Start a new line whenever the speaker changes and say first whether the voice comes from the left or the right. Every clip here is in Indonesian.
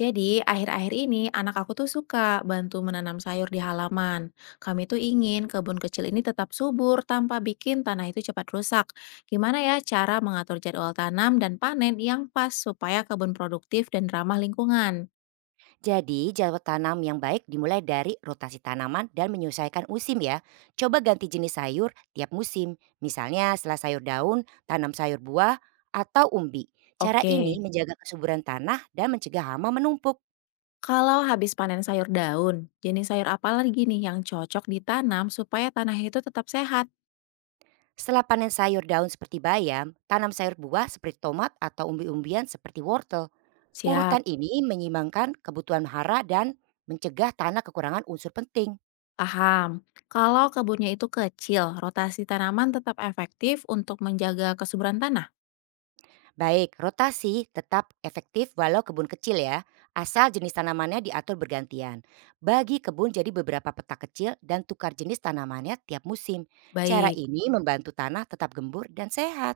left: Jadi, akhir-akhir ini anak aku tuh suka bantu menanam sayur di halaman. Kami tuh ingin kebun kecil ini tetap subur tanpa bikin tanah itu cepat rusak. Gimana ya cara mengatur jadwal tanam dan panen yang pas supaya kebun produktif dan ramah lingkungan?
right: Jadi, jadwal tanam yang baik dimulai dari rotasi tanaman dan menyesuaikan musim ya. Coba ganti jenis sayur tiap musim. Misalnya setelah sayur daun, tanam sayur buah, atau umbi. Cara ini
left: Oke,
right: menjaga kesuburan tanah dan mencegah hama menumpuk.
left: kalau habis panen sayur daun, jenis sayur apa lagi nih yang cocok ditanam supaya tanah itu tetap sehat?
right: Setelah panen sayur daun seperti bayam, tanam sayur buah seperti tomat atau umbi-umbian seperti wortel.
left: Siap,
right: Urutan ini menyimbangkan kebutuhan hara dan mencegah tanah kekurangan unsur penting.
left: paham. Kalau kebunnya itu kecil, rotasi tanaman tetap efektif untuk menjaga kesuburan tanah.
right: Baik, rotasi tetap efektif walau kebun kecil ya, asal jenis tanamannya diatur bergantian. Bagi kebun jadi beberapa petak kecil dan tukar jenis tanamannya tiap musim. Cara
left: Baik,
right: ini membantu tanah tetap gembur dan sehat.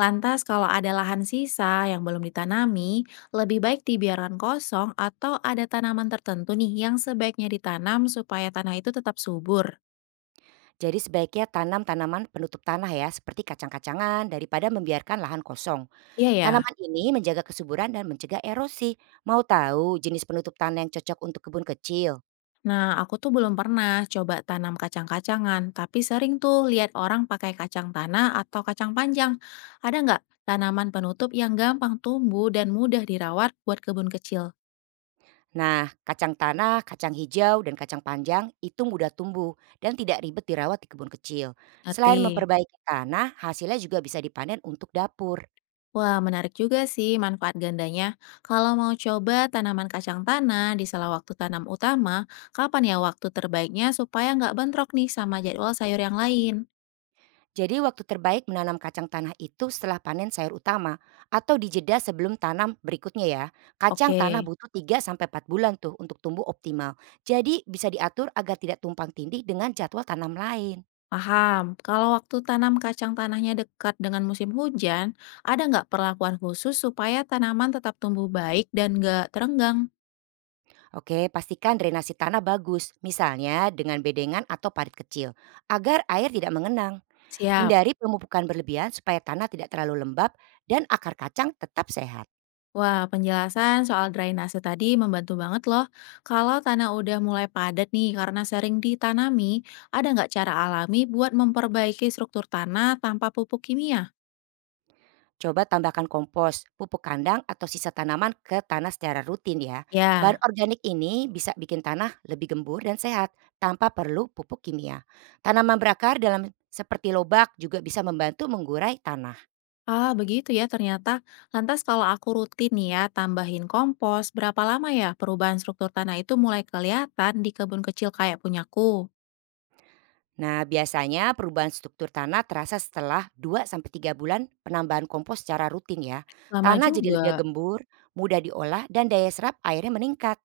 left: lantas kalau ada lahan sisa yang belum ditanami, lebih baik dibiarkan kosong atau ada tanaman tertentu nih yang sebaiknya ditanam supaya tanah itu tetap subur.
right: Jadi sebaiknya tanam tanaman penutup tanah ya, seperti kacang-kacangan daripada membiarkan lahan kosong.
left: Iya ya.
right: Tanaman ini menjaga kesuburan dan mencegah erosi. Mau tahu jenis penutup tanah yang cocok untuk kebun kecil?
left: Nah, aku tuh belum pernah coba tanam kacang-kacangan, tapi sering tuh lihat orang pakai kacang tanah atau kacang panjang. Ada nggak tanaman penutup yang gampang tumbuh dan mudah dirawat buat kebun kecil?
right: Nah, kacang tanah, kacang hijau, dan kacang panjang itu mudah tumbuh dan tidak ribet dirawat di kebun kecil.
left: Ngerti?
right: Selain memperbaiki tanah, hasilnya juga bisa dipanen untuk dapur.
left: Wah, menarik juga sih manfaat gandanya. Kalau mau coba tanaman kacang tanah di sela waktu tanam utama, kapan ya waktu terbaiknya supaya nggak bentrok nih sama jadwal sayur yang lain?
right: Jadi waktu terbaik menanam kacang tanah itu setelah panen sayur utama atau di jeda sebelum tanam berikutnya ya. Kacang tanah
left: Oke,
right: butuh 3 sampai 4 bulan tuh untuk tumbuh optimal. Jadi bisa diatur agar tidak tumpang tindih dengan jadwal tanam lain.
left: paham. Kalau waktu tanam kacang tanahnya dekat dengan musim hujan, ada nggak perlakuan khusus supaya tanaman tetap tumbuh baik dan nggak terenggang?
right: Oke, pastikan drainasi tanah bagus, misalnya dengan bedengan atau parit kecil agar air tidak mengenang.
left: Siap.
right: Hindari pemupukan berlebihan supaya tanah tidak terlalu lembab dan akar kacang tetap sehat.
left: Wah, penjelasan soal drainase tadi membantu banget loh. Kalau tanah udah mulai padat nih karena sering ditanami, ada nggak cara alami buat memperbaiki struktur tanah tanpa pupuk kimia?
right: Coba tambahkan kompos, pupuk kandang, atau sisa tanaman ke tanah secara rutin ya. Bahan
left: Ya,
right: organik ini bisa bikin tanah lebih gembur dan sehat tanpa perlu pupuk kimia. Tanaman berakar dalam seperti lobak juga bisa membantu menggurai tanah.
left: ah begitu ya ternyata. Lantas kalau aku rutin nih ya tambahin kompos, berapa lama ya perubahan struktur tanah itu mulai kelihatan di kebun kecil kayak punyaku?
right: Nah biasanya perubahan struktur tanah terasa setelah 2 sampai 3 bulan penambahan kompos secara rutin ya.
left: Lama
right: Tanah jadi lebih
left: juga.
right: gembur, mudah diolah, dan daya serap airnya meningkat.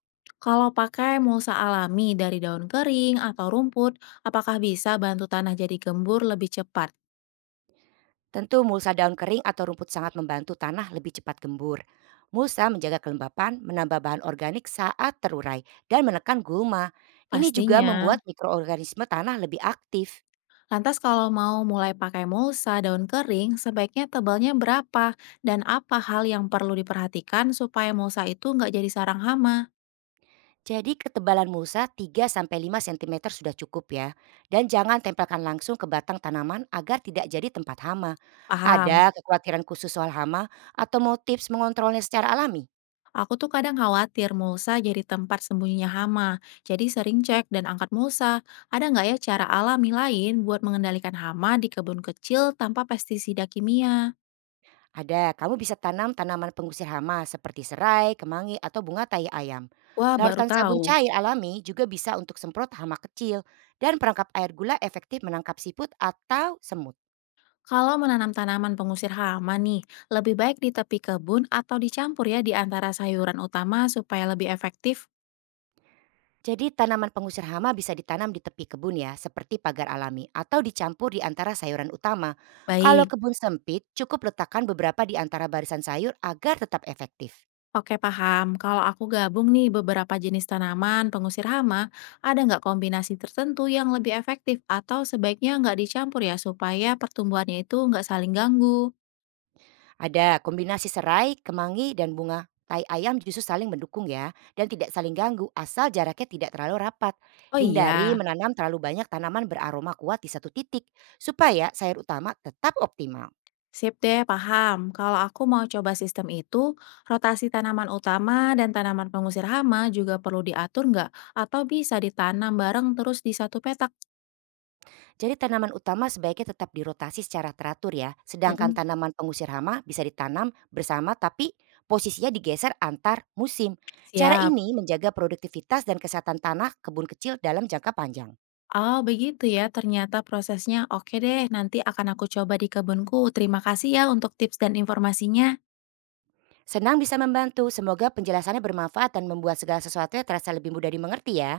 left: Kalau pakai mulsa alami dari daun kering atau rumput, apakah bisa bantu tanah jadi gembur lebih cepat?
right: Tentu mulsa daun kering atau rumput sangat membantu tanah lebih cepat gembur. Mulsa menjaga kelembapan, menambah bahan organik saat terurai, dan menekan gulma. Ini juga
left: Pastinya.
right: membuat mikroorganisme tanah lebih aktif.
left: Lantas kalau mau mulai pakai mulsa daun kering, sebaiknya tebalnya berapa? Dan apa hal yang perlu diperhatikan supaya mulsa itu nggak jadi sarang hama?
right: Jadi ketebalan mulsa 3 sampai 5 sentimeter sudah cukup ya. Dan jangan tempelkan langsung ke batang tanaman agar tidak jadi tempat hama.
left: Paham.
right: Ada kekhawatiran khusus soal hama atau mau tips mengontrolnya secara alami?
left: Aku tuh kadang khawatir mulsa jadi tempat sembunyinya hama. Jadi sering cek dan angkat mulsa. Ada nggak ya cara alami lain buat mengendalikan hama di kebun kecil tanpa pestisida kimia?
right: Ada, kamu bisa tanam tanaman pengusir hama seperti serai, kemangi, atau bunga tai ayam.
left: Wah, baru
right: Larutan
left: tahu.
right: sabun cair alami juga bisa untuk semprot hama kecil dan perangkap air gula efektif menangkap siput atau semut.
left: Kalau menanam tanaman pengusir hama nih, lebih baik di tepi kebun atau dicampur ya di antara sayuran utama supaya lebih efektif.
right: Jadi tanaman pengusir hama bisa ditanam di tepi kebun ya, seperti pagar alami atau dicampur di antara sayuran utama. Kalau
left: Baik,
right: kebun sempit, cukup letakkan beberapa di antara barisan sayur agar tetap efektif.
left: oke paham. Kalau aku gabung nih beberapa jenis tanaman pengusir hama, ada nggak kombinasi tertentu yang lebih efektif atau sebaiknya nggak dicampur ya supaya pertumbuhannya itu nggak saling ganggu?
right: Ada, kombinasi serai, kemangi, dan bunga tai ayam justru saling mendukung ya, dan tidak saling ganggu asal jaraknya tidak terlalu rapat.
left: Oh
right: Hindari
left: iya.
right: menanam terlalu banyak tanaman beraroma kuat di satu titik, supaya sayur utama tetap optimal.
left: Sip deh, paham. Kalau aku mau coba sistem itu, rotasi tanaman utama dan tanaman pengusir hama juga perlu diatur nggak? Atau bisa ditanam bareng terus di satu petak?
right: Jadi tanaman utama sebaiknya tetap dirotasi secara teratur ya, sedangkan
left: Mm-mm.
right: tanaman pengusir hama bisa ditanam bersama tapi posisinya digeser antar musim. Cara
left: Siap.
right: ini menjaga produktivitas dan kesehatan tanah kebun kecil dalam jangka panjang.
left: Oh, begitu ya. Ternyata prosesnya oke deh. Nanti akan aku coba di kebunku. Terima kasih ya untuk tips dan informasinya.
right: Senang bisa membantu, semoga penjelasannya bermanfaat dan membuat segala sesuatunya terasa lebih mudah dimengerti ya.